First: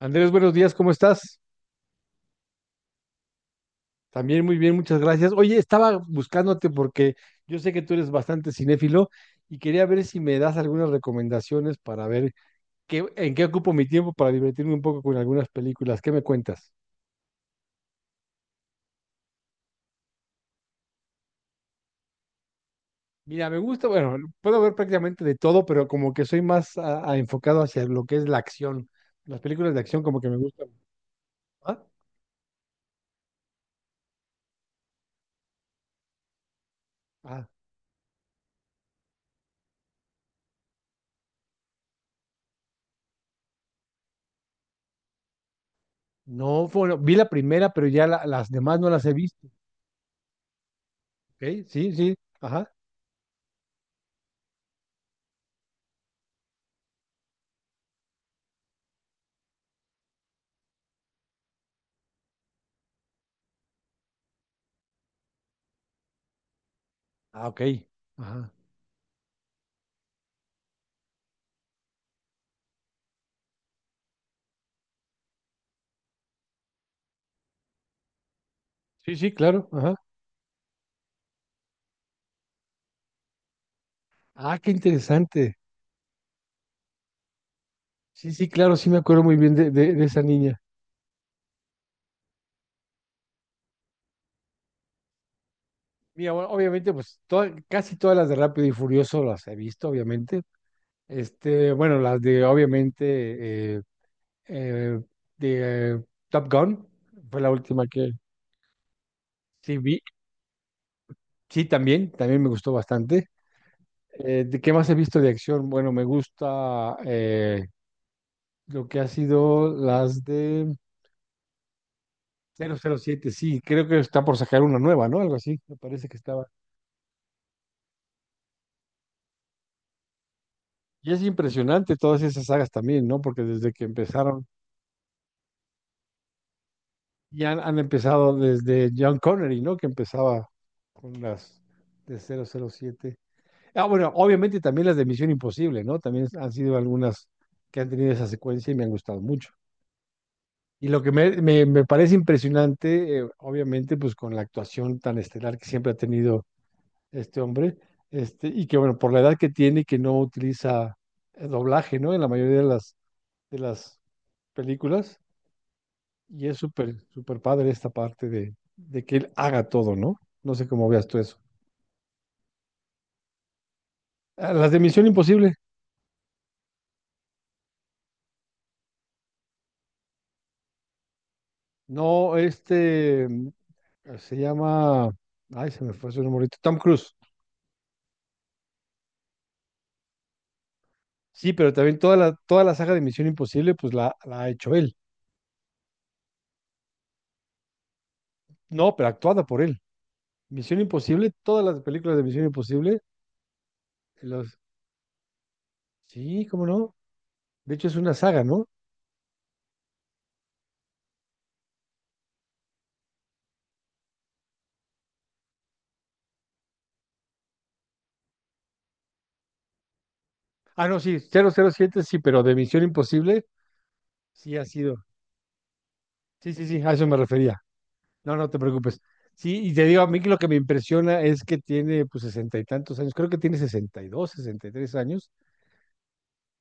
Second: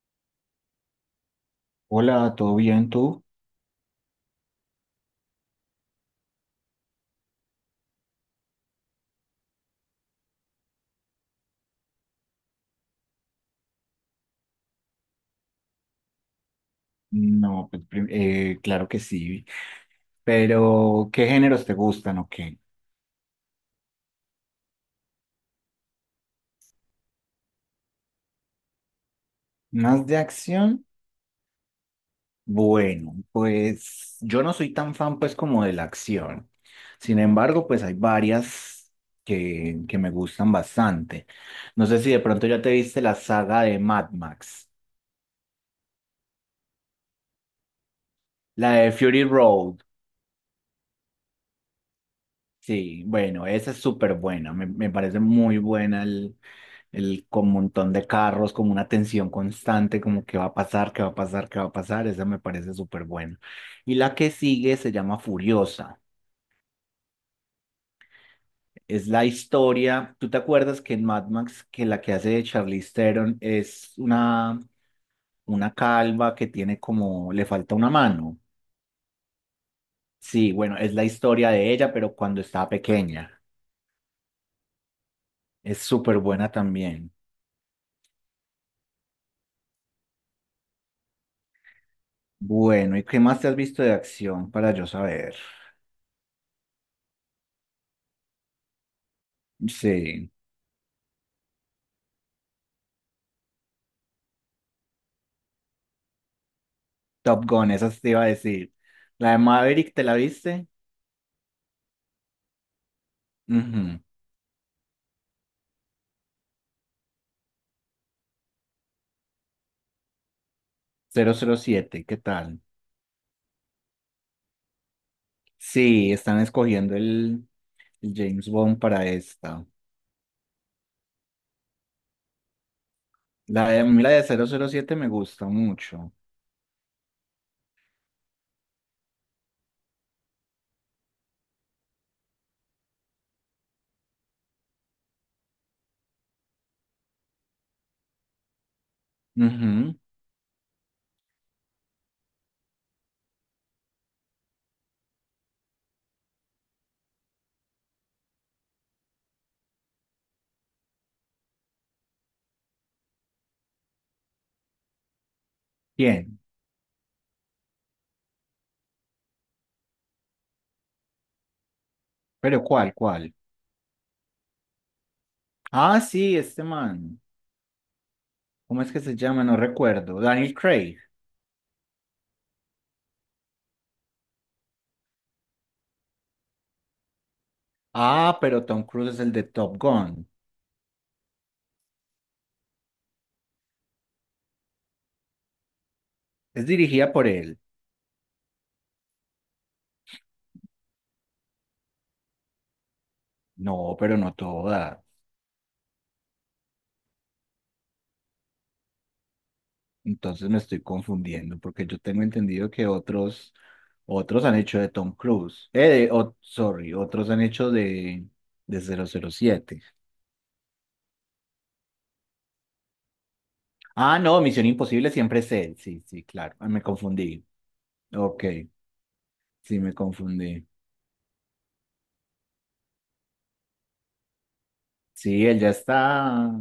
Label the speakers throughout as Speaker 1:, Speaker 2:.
Speaker 1: Andrés, buenos días, ¿cómo estás?
Speaker 2: Hola, ¿todo bien tú?
Speaker 1: También muy bien, muchas gracias. Oye, estaba buscándote porque yo sé que tú eres bastante cinéfilo y quería ver si me das algunas recomendaciones para ver en qué ocupo mi tiempo para divertirme un poco con algunas películas. ¿Qué me cuentas?
Speaker 2: No, pues, claro que sí, pero ¿qué géneros te gustan o qué?
Speaker 1: Mira, me gusta, bueno, puedo ver prácticamente de todo, pero como que soy más enfocado hacia lo que es la acción. Las películas de acción
Speaker 2: ¿Más de
Speaker 1: como que me gustan.
Speaker 2: acción?
Speaker 1: ¿Ah?
Speaker 2: Bueno, pues yo no soy tan fan pues como de la acción. Sin
Speaker 1: Ah,
Speaker 2: embargo, pues hay varias que me gustan bastante. No sé si de pronto ya te viste la saga de Mad Max,
Speaker 1: no, bueno, vi la primera, pero ya las
Speaker 2: la
Speaker 1: demás no
Speaker 2: de
Speaker 1: las he
Speaker 2: Fury
Speaker 1: visto.
Speaker 2: Road.
Speaker 1: ¿Ok? Sí, sí, ajá.
Speaker 2: Sí, bueno, esa es súper buena. Me parece muy buena el con un montón de carros, como una tensión constante, como qué va a pasar, qué va a pasar, qué va a pasar. Esa me parece súper buena. Y la que sigue se llama Furiosa.
Speaker 1: Ah, ok. Ajá.
Speaker 2: Es la historia. ¿Tú te acuerdas que en Mad Max, que la que hace de Charlize Theron es una calva que tiene como, le falta una mano?
Speaker 1: Sí, sí, claro. Ajá.
Speaker 2: Sí, bueno, es la historia de ella, pero cuando estaba pequeña.
Speaker 1: Ah, qué interesante.
Speaker 2: Es súper buena también.
Speaker 1: Sí, sí, claro, sí me acuerdo muy bien de esa niña.
Speaker 2: Bueno, ¿y qué más te has visto de acción para yo saber?
Speaker 1: Mira, bueno, obviamente, pues casi todas las de Rápido y Furioso las he visto,
Speaker 2: Sí,
Speaker 1: obviamente. Bueno, las de, obviamente, eh, de Top Gun, fue
Speaker 2: Top
Speaker 1: la
Speaker 2: Gun,
Speaker 1: última
Speaker 2: esa te
Speaker 1: que
Speaker 2: iba a decir. La de
Speaker 1: sí
Speaker 2: Maverick,
Speaker 1: vi.
Speaker 2: ¿te la viste?
Speaker 1: Sí, también, también me gustó bastante.
Speaker 2: Ujú,
Speaker 1: ¿De qué más he visto de acción? Bueno, me gusta lo que ha sido las de
Speaker 2: 007. ¿Qué tal?
Speaker 1: 007. Sí, creo que está por sacar una nueva, ¿no? Algo así, me parece
Speaker 2: Sí,
Speaker 1: que
Speaker 2: están
Speaker 1: estaba.
Speaker 2: escogiendo el James Bond para esta.
Speaker 1: Y es impresionante todas esas sagas también, ¿no? Porque
Speaker 2: La
Speaker 1: desde
Speaker 2: de,
Speaker 1: que
Speaker 2: a mí la de
Speaker 1: empezaron,
Speaker 2: 007 me gusta mucho.
Speaker 1: y han empezado desde John Connery, ¿no? Que empezaba con las de 007. Ah, bueno, obviamente también las de Misión Imposible, ¿no? También han sido algunas que han tenido esa secuencia y me han gustado mucho.
Speaker 2: Ujú.
Speaker 1: Y lo que me parece impresionante, obviamente, pues con la actuación tan estelar que siempre ha tenido este hombre, y que, bueno, por la edad que tiene y que no utiliza doblaje, ¿no? En la mayoría de las películas.
Speaker 2: Bien,
Speaker 1: Y es súper, súper padre esta parte de que él haga todo, ¿no? No sé cómo veas tú eso.
Speaker 2: pero ¿cuál, cuál?
Speaker 1: Ah, las de Misión Imposible.
Speaker 2: Ah, sí, este man. ¿Cómo es que se llama? No recuerdo. Daniel Craig.
Speaker 1: No, se llama. Ay, se me fue su nombre ahorita. Tom Cruise.
Speaker 2: Ah, pero Tom Cruise es el de Top Gun.
Speaker 1: Sí, pero también toda la saga de Misión Imposible, pues la ha hecho él.
Speaker 2: Es dirigida por él.
Speaker 1: No, pero actuada por él. Misión Imposible, todas las películas de Misión Imposible,
Speaker 2: No, pero no
Speaker 1: los...
Speaker 2: todas.
Speaker 1: sí, cómo no. De hecho, es una saga, ¿no?
Speaker 2: Entonces me estoy confundiendo porque yo tengo entendido que otros, otros han hecho de Tom Cruise. Sorry, otros han hecho de 007.
Speaker 1: Ah, no, sí, 007 sí, pero de Misión Imposible,
Speaker 2: Ah, no,
Speaker 1: sí ha
Speaker 2: Misión
Speaker 1: sido.
Speaker 2: Imposible siempre es él. Sí, sí,
Speaker 1: Sí,
Speaker 2: claro.
Speaker 1: sí,
Speaker 2: Ah,
Speaker 1: sí,
Speaker 2: me
Speaker 1: a eso me
Speaker 2: confundí.
Speaker 1: refería. No,
Speaker 2: Ok,
Speaker 1: no te preocupes. Sí, y
Speaker 2: sí,
Speaker 1: te
Speaker 2: me
Speaker 1: digo, a mí que lo que me
Speaker 2: confundí.
Speaker 1: impresiona es que tiene pues sesenta y tantos años, creo que tiene 60, 62, 63 años,
Speaker 2: Sí, él ya está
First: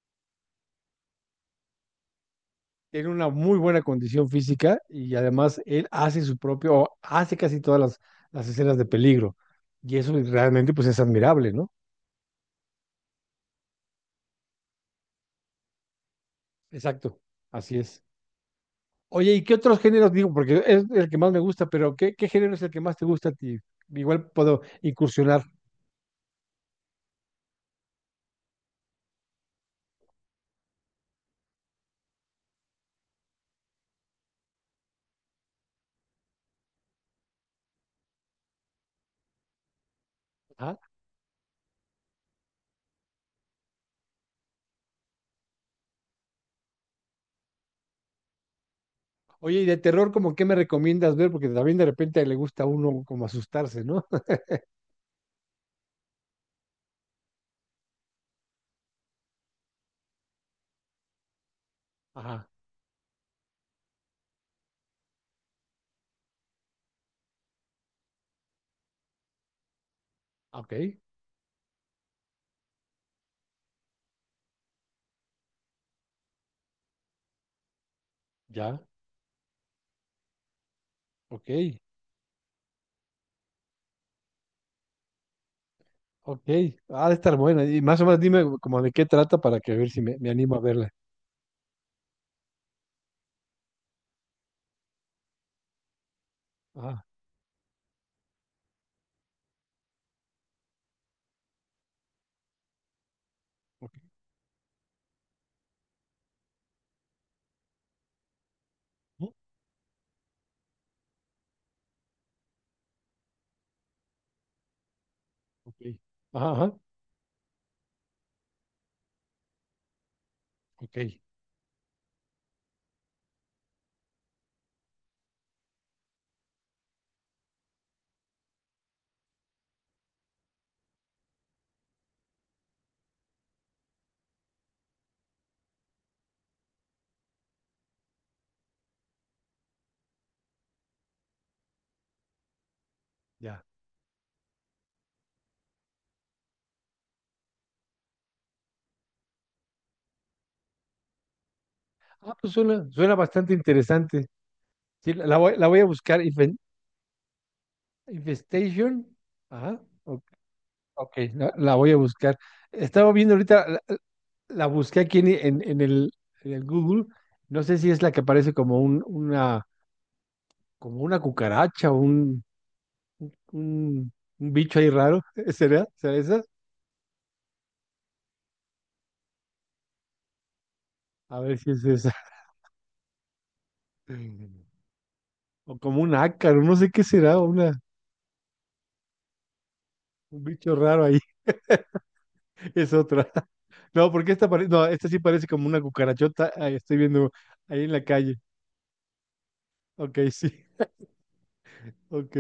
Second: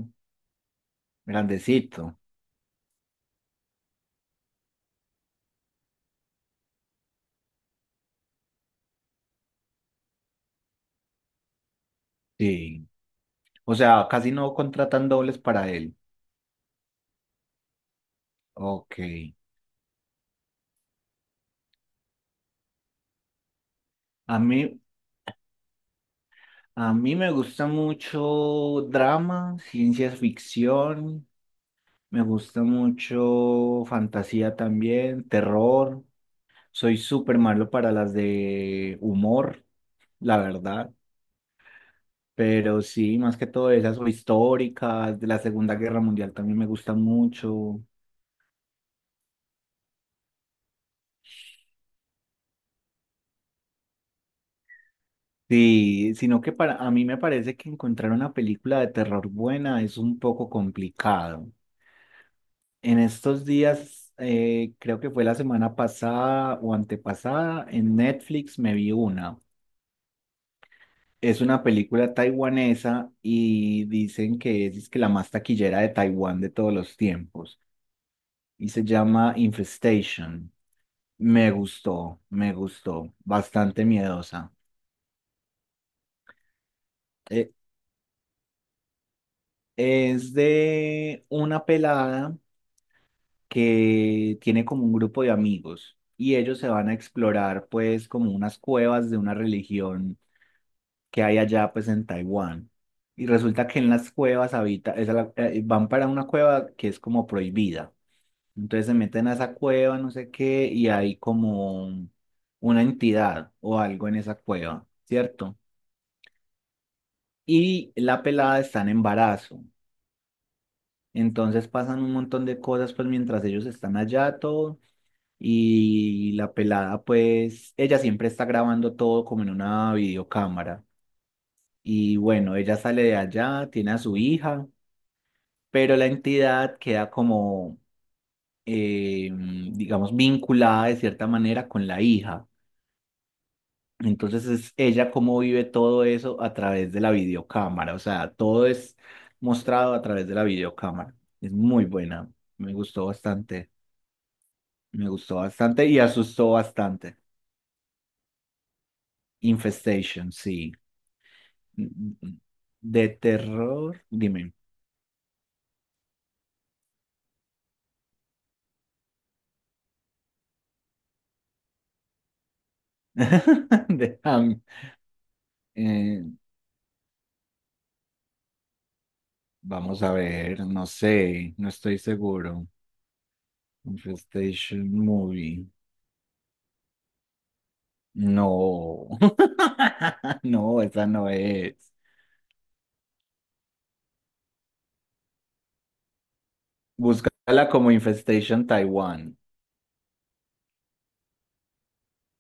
Speaker 2: grandecito.
Speaker 1: tiene una muy buena condición física y además él hace su propio, o hace casi todas las escenas de peligro. Y eso realmente pues es admirable, ¿no?
Speaker 2: Sí. O sea, casi no contratan dobles para él.
Speaker 1: Exacto, así es.
Speaker 2: Ok.
Speaker 1: Oye, ¿y qué otros géneros digo? Porque es el que más me gusta, pero ¿qué género es el que más te gusta a ti? Igual
Speaker 2: A
Speaker 1: puedo
Speaker 2: mí,
Speaker 1: incursionar.
Speaker 2: a mí me gusta mucho drama, ciencia ficción, me gusta mucho fantasía también, terror. Soy súper malo para las de humor, la
Speaker 1: Ajá.
Speaker 2: verdad. Pero sí, más que todo esas o históricas, de la Segunda Guerra Mundial también me gusta mucho.
Speaker 1: Oye, ¿y de terror como qué me recomiendas ver? Porque también de repente le gusta a uno como asustarse, ¿no?
Speaker 2: Sí, sino que para a mí me parece que encontrar una película de terror buena es un poco complicado.
Speaker 1: Ajá,
Speaker 2: En estos días, creo que fue la semana pasada o antepasada, en Netflix me vi una.
Speaker 1: ok,
Speaker 2: Es una película taiwanesa y dicen que es que la más taquillera de Taiwán de todos los tiempos. Y
Speaker 1: ya,
Speaker 2: se llama Infestation.
Speaker 1: ok,
Speaker 2: Me gustó, me gustó. Bastante miedosa.
Speaker 1: ok. Ha de estar
Speaker 2: Eh,
Speaker 1: bueno. Y más o menos dime como de qué trata para que a ver si me
Speaker 2: es
Speaker 1: animo a verla.
Speaker 2: de una pelada que tiene como un grupo de amigos y ellos se van a
Speaker 1: Ah,
Speaker 2: explorar pues como unas cuevas de una religión que hay allá pues en Taiwán. Y resulta que en
Speaker 1: ok.
Speaker 2: las cuevas habita, van para una cueva que es como prohibida. Entonces se meten a
Speaker 1: ¿No?
Speaker 2: esa cueva, no sé qué, y hay como una entidad o algo en esa cueva, ¿cierto?
Speaker 1: Ok. Ajá, ajá,
Speaker 2: Y la pelada está en embarazo.
Speaker 1: ok,
Speaker 2: Entonces pasan un montón de cosas pues mientras ellos están allá todo. Y la pelada pues, ella siempre está grabando todo como en una videocámara. Y bueno, ella sale de allá, tiene a su hija pero la entidad queda como, digamos, vinculada de cierta manera con la hija.
Speaker 1: ya.
Speaker 2: Entonces es ella cómo vive todo eso a través de la videocámara, o sea, todo es mostrado a través de la videocámara. Es muy buena,
Speaker 1: Ah, pues
Speaker 2: me
Speaker 1: suena,
Speaker 2: gustó
Speaker 1: suena bastante
Speaker 2: bastante,
Speaker 1: interesante.
Speaker 2: me
Speaker 1: Sí,
Speaker 2: gustó
Speaker 1: la voy a
Speaker 2: bastante y
Speaker 1: buscar.
Speaker 2: asustó bastante.
Speaker 1: Infestation. Ajá, ok,
Speaker 2: Infestation, sí.
Speaker 1: ok, la
Speaker 2: Mm,
Speaker 1: voy a
Speaker 2: mm,
Speaker 1: buscar.
Speaker 2: mm. De
Speaker 1: Estaba viendo ahorita,
Speaker 2: terror, dime.
Speaker 1: la busqué aquí en el Google. No sé si es la que aparece como una cucaracha o un,
Speaker 2: De,
Speaker 1: un
Speaker 2: am-
Speaker 1: bicho ahí raro. ¿Será? ¿Será
Speaker 2: eh,
Speaker 1: esa?
Speaker 2: vamos a ver, no
Speaker 1: A
Speaker 2: sé,
Speaker 1: ver
Speaker 2: no
Speaker 1: si es
Speaker 2: estoy
Speaker 1: esa.
Speaker 2: seguro. Infestation Movie.
Speaker 1: O como un ácaro, no sé qué será, o
Speaker 2: No.
Speaker 1: un bicho
Speaker 2: No,
Speaker 1: raro
Speaker 2: esa
Speaker 1: ahí.
Speaker 2: no es.
Speaker 1: Es otra. No, porque esta parece, no, esta sí parece como una cucarachota. Ahí estoy viendo
Speaker 2: Búscala
Speaker 1: ahí
Speaker 2: como
Speaker 1: en la calle.
Speaker 2: Infestation Taiwan.
Speaker 1: Ok, sí, ok.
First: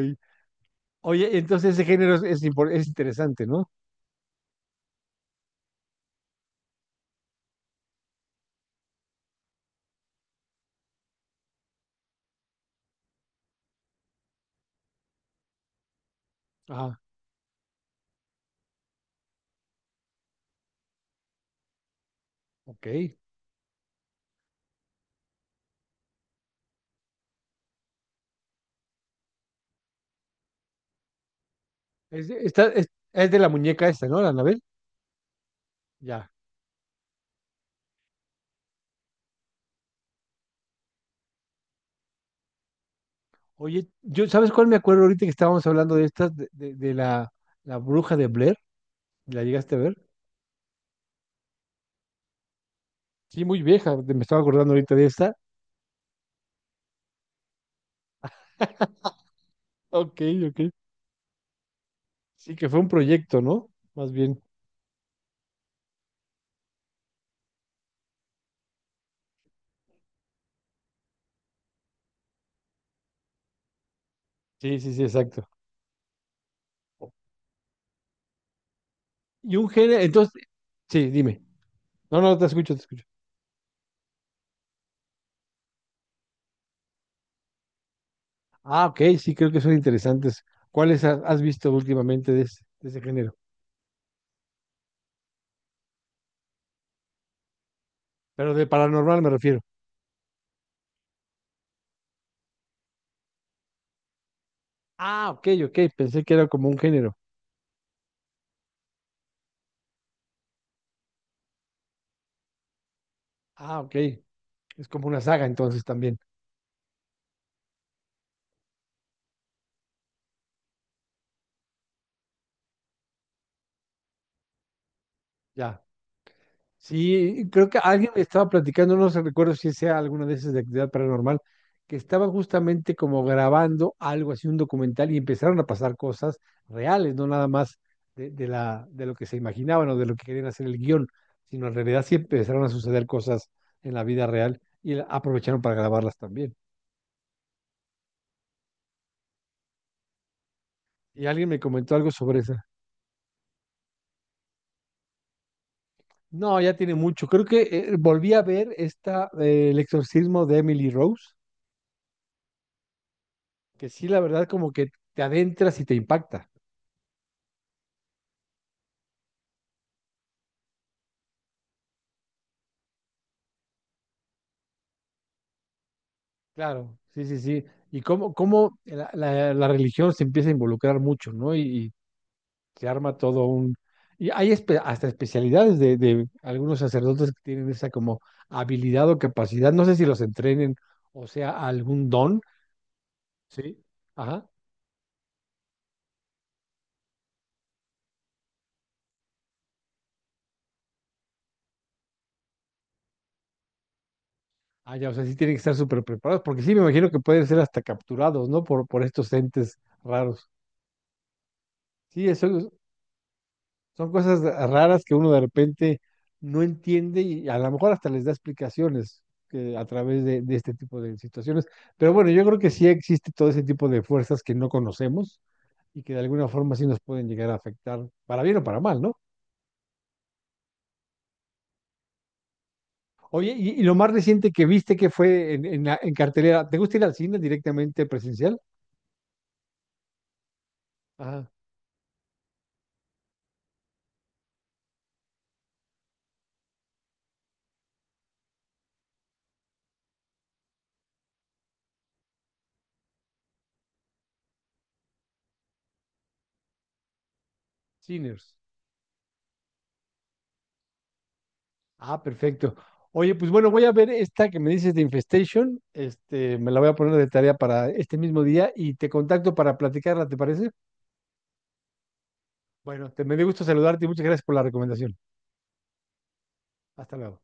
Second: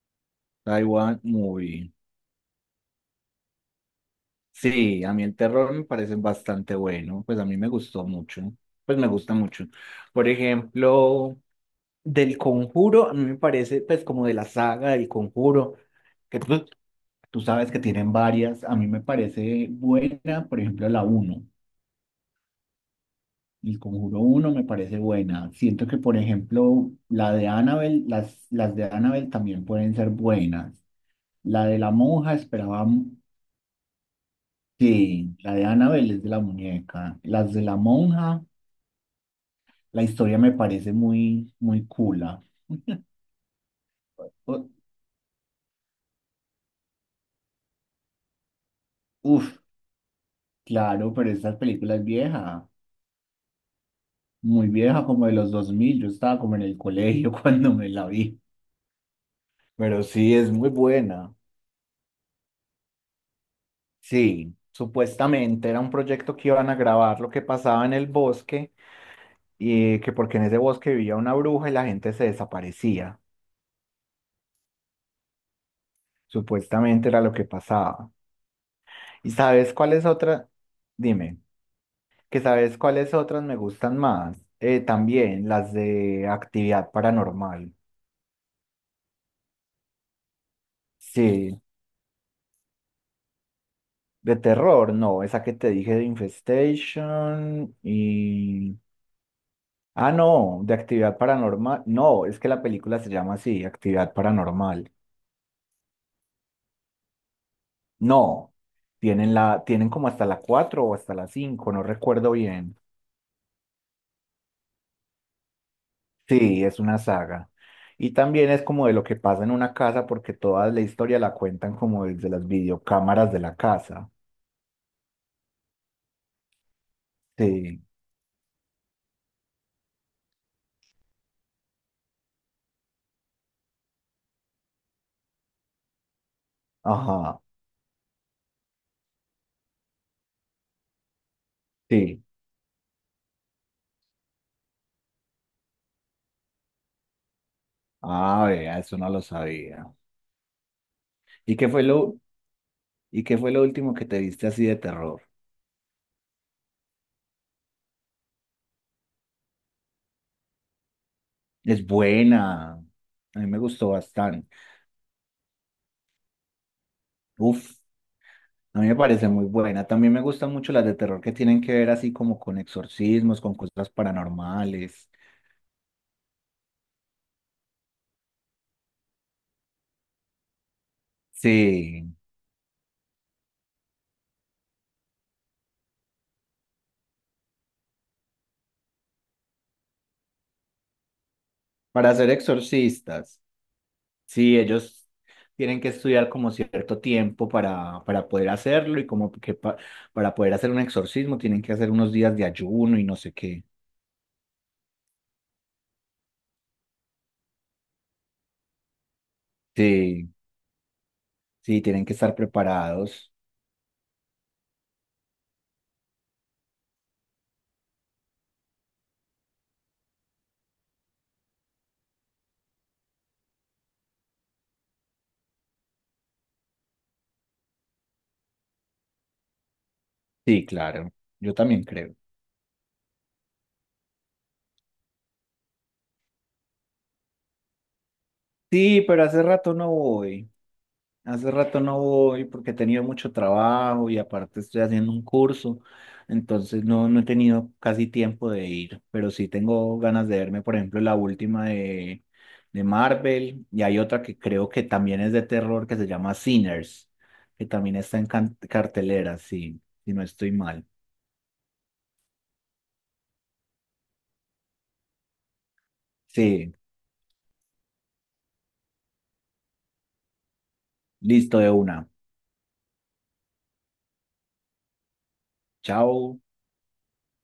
Speaker 2: Taiwan
Speaker 1: Oye, entonces ese
Speaker 2: Movie.
Speaker 1: género es interesante, ¿no?
Speaker 2: Sí, a mí el terror me parece bastante bueno. Pues a mí me gustó mucho. Pues me gusta mucho. Por ejemplo, del Conjuro, a mí me parece, pues como de la saga del Conjuro, que tú,
Speaker 1: Ah,
Speaker 2: tú sabes que tienen varias. A mí me parece buena, por ejemplo, la uno.
Speaker 1: ok.
Speaker 2: El Conjuro uno me parece buena. Siento que, por ejemplo, la de Annabelle, las de Annabelle también pueden ser buenas. La de la
Speaker 1: Es,
Speaker 2: monja
Speaker 1: de- está-
Speaker 2: esperaba,
Speaker 1: es, es de la muñeca esta, ¿no? La Anabel.
Speaker 2: sí, la de Annabelle es
Speaker 1: Ya.
Speaker 2: de la muñeca. Las de la monja, la historia me parece muy, muy cool.
Speaker 1: Oye, yo, ¿sabes cuál
Speaker 2: U-
Speaker 1: me acuerdo ahorita que estábamos hablando de estas, de la bruja de Blair? ¿La
Speaker 2: Uf,
Speaker 1: llegaste a ver?
Speaker 2: claro, pero esta película es vieja,
Speaker 1: Sí, muy vieja, me estaba
Speaker 2: muy
Speaker 1: acordando ahorita
Speaker 2: vieja,
Speaker 1: de
Speaker 2: como
Speaker 1: esta.
Speaker 2: de los 2000. Yo estaba como en el colegio cuando me la vi. Pero
Speaker 1: Ok,
Speaker 2: sí, es
Speaker 1: ok.
Speaker 2: muy buena.
Speaker 1: Sí, que fue un proyecto, ¿no? Más bien.
Speaker 2: Sí, supuestamente era un proyecto que iban a grabar lo que pasaba en el bosque y que porque en ese bosque vivía una bruja y la gente se desaparecía.
Speaker 1: Sí, sí, sí, exacto.
Speaker 2: Supuestamente era lo que pasaba. ¿Y
Speaker 1: Y un
Speaker 2: sabes
Speaker 1: género,
Speaker 2: cuáles
Speaker 1: entonces,
Speaker 2: otras?
Speaker 1: sí,
Speaker 2: Dime,
Speaker 1: dime. No, no,
Speaker 2: que
Speaker 1: te escucho,
Speaker 2: sabes
Speaker 1: te escucho.
Speaker 2: cuáles otras me gustan más. También las de actividad paranormal.
Speaker 1: Ah, ok, sí, creo que son interesantes. ¿Cuáles has
Speaker 2: Sí,
Speaker 1: visto últimamente de ese género?
Speaker 2: de terror, no, esa que te dije de Infestation
Speaker 1: Pero de
Speaker 2: y...
Speaker 1: paranormal me refiero.
Speaker 2: Ah, no, de actividad paranormal. No, es que la película se llama así, actividad paranormal.
Speaker 1: Ah, ok, ok, pensé que era como un género.
Speaker 2: No, tienen la, tienen como hasta la 4 o hasta la 5, no recuerdo bien.
Speaker 1: Ah, ok, es como una saga entonces también.
Speaker 2: Sí, es una saga. Y también es como de lo que pasa en una casa, porque toda la historia la cuentan como desde las videocámaras de la casa.
Speaker 1: Ya. Sí, creo que
Speaker 2: Sí,
Speaker 1: alguien me estaba platicando, no se recuerdo si sea alguna de esas de actividad paranormal, que estaban justamente como grabando algo así, un documental, y empezaron a pasar cosas reales, no
Speaker 2: ajá,
Speaker 1: nada más de lo que se imaginaban o de lo que querían hacer el guión, sino en realidad sí
Speaker 2: sí.
Speaker 1: empezaron a suceder cosas en la vida real y aprovecharon para grabarlas también.
Speaker 2: Ah, vea, eso no lo sabía.
Speaker 1: Y alguien
Speaker 2: ¿Y
Speaker 1: me
Speaker 2: qué fue
Speaker 1: comentó algo
Speaker 2: lo,
Speaker 1: sobre esa.
Speaker 2: y qué fue lo último que te viste así de terror?
Speaker 1: No, ya tiene mucho. Creo que volví a ver esta, el exorcismo de Emily Rose,
Speaker 2: Es buena. A mí me
Speaker 1: que
Speaker 2: gustó
Speaker 1: sí, la verdad,
Speaker 2: bastante.
Speaker 1: como que te adentras y te impacta.
Speaker 2: Uf. A mí me parece muy buena. También me gustan mucho las de terror que tienen que ver así como con exorcismos, con cosas paranormales.
Speaker 1: Claro, sí, sí, sí. Y cómo, cómo la religión se empieza a involucrar mucho, ¿no? Y
Speaker 2: Sí,
Speaker 1: se arma todo un. Y hay hasta especialidades de algunos sacerdotes que tienen esa como habilidad o capacidad, no sé si los entrenen o sea algún
Speaker 2: para ser
Speaker 1: don,
Speaker 2: exorcistas,
Speaker 1: ¿sí? Ajá.
Speaker 2: sí, ellos tienen que estudiar como cierto tiempo para poder hacerlo y como que para poder hacer un exorcismo tienen que hacer unos días de ayuno y no sé qué.
Speaker 1: Ah, ya, o sea, sí tienen que estar súper preparados, porque sí me imagino que pueden ser hasta capturados, ¿no? Por estos entes
Speaker 2: Sí,
Speaker 1: raros.
Speaker 2: sí, tienen que
Speaker 1: Sí,
Speaker 2: estar
Speaker 1: eso.
Speaker 2: preparados.
Speaker 1: Son cosas raras que uno de repente no entiende y a lo mejor hasta les da explicaciones que a través de este tipo de situaciones. Pero bueno, yo creo que sí existe todo ese tipo de fuerzas que no conocemos y que de alguna forma sí nos pueden llegar a afectar, para bien o para mal, ¿no?
Speaker 2: Sí, claro, yo también creo.
Speaker 1: Oye, y lo más reciente que viste que fue en cartelera, ¿te gusta ir al cine directamente presencial?
Speaker 2: Sí, pero hace rato no voy.
Speaker 1: Ajá,
Speaker 2: Hace rato no voy porque he tenido mucho trabajo y aparte estoy haciendo un curso, entonces no, no he tenido casi tiempo de ir, pero sí tengo ganas de verme, por ejemplo, la última de, Marvel y hay otra que creo que también es de terror que se llama Sinners, que también está en
Speaker 1: Ciners.
Speaker 2: cartelera, sí, si no estoy mal.
Speaker 1: Ah, perfecto. Oye, pues bueno, voy a ver esta que me dices de Infestation. Me
Speaker 2: Sí,
Speaker 1: la voy a poner de tarea para este mismo día y te contacto para platicarla, ¿te parece?
Speaker 2: listo de una.
Speaker 1: Bueno, te me dio gusto saludarte y muchas gracias por la recomendación.
Speaker 2: Chao.
Speaker 1: Hasta luego.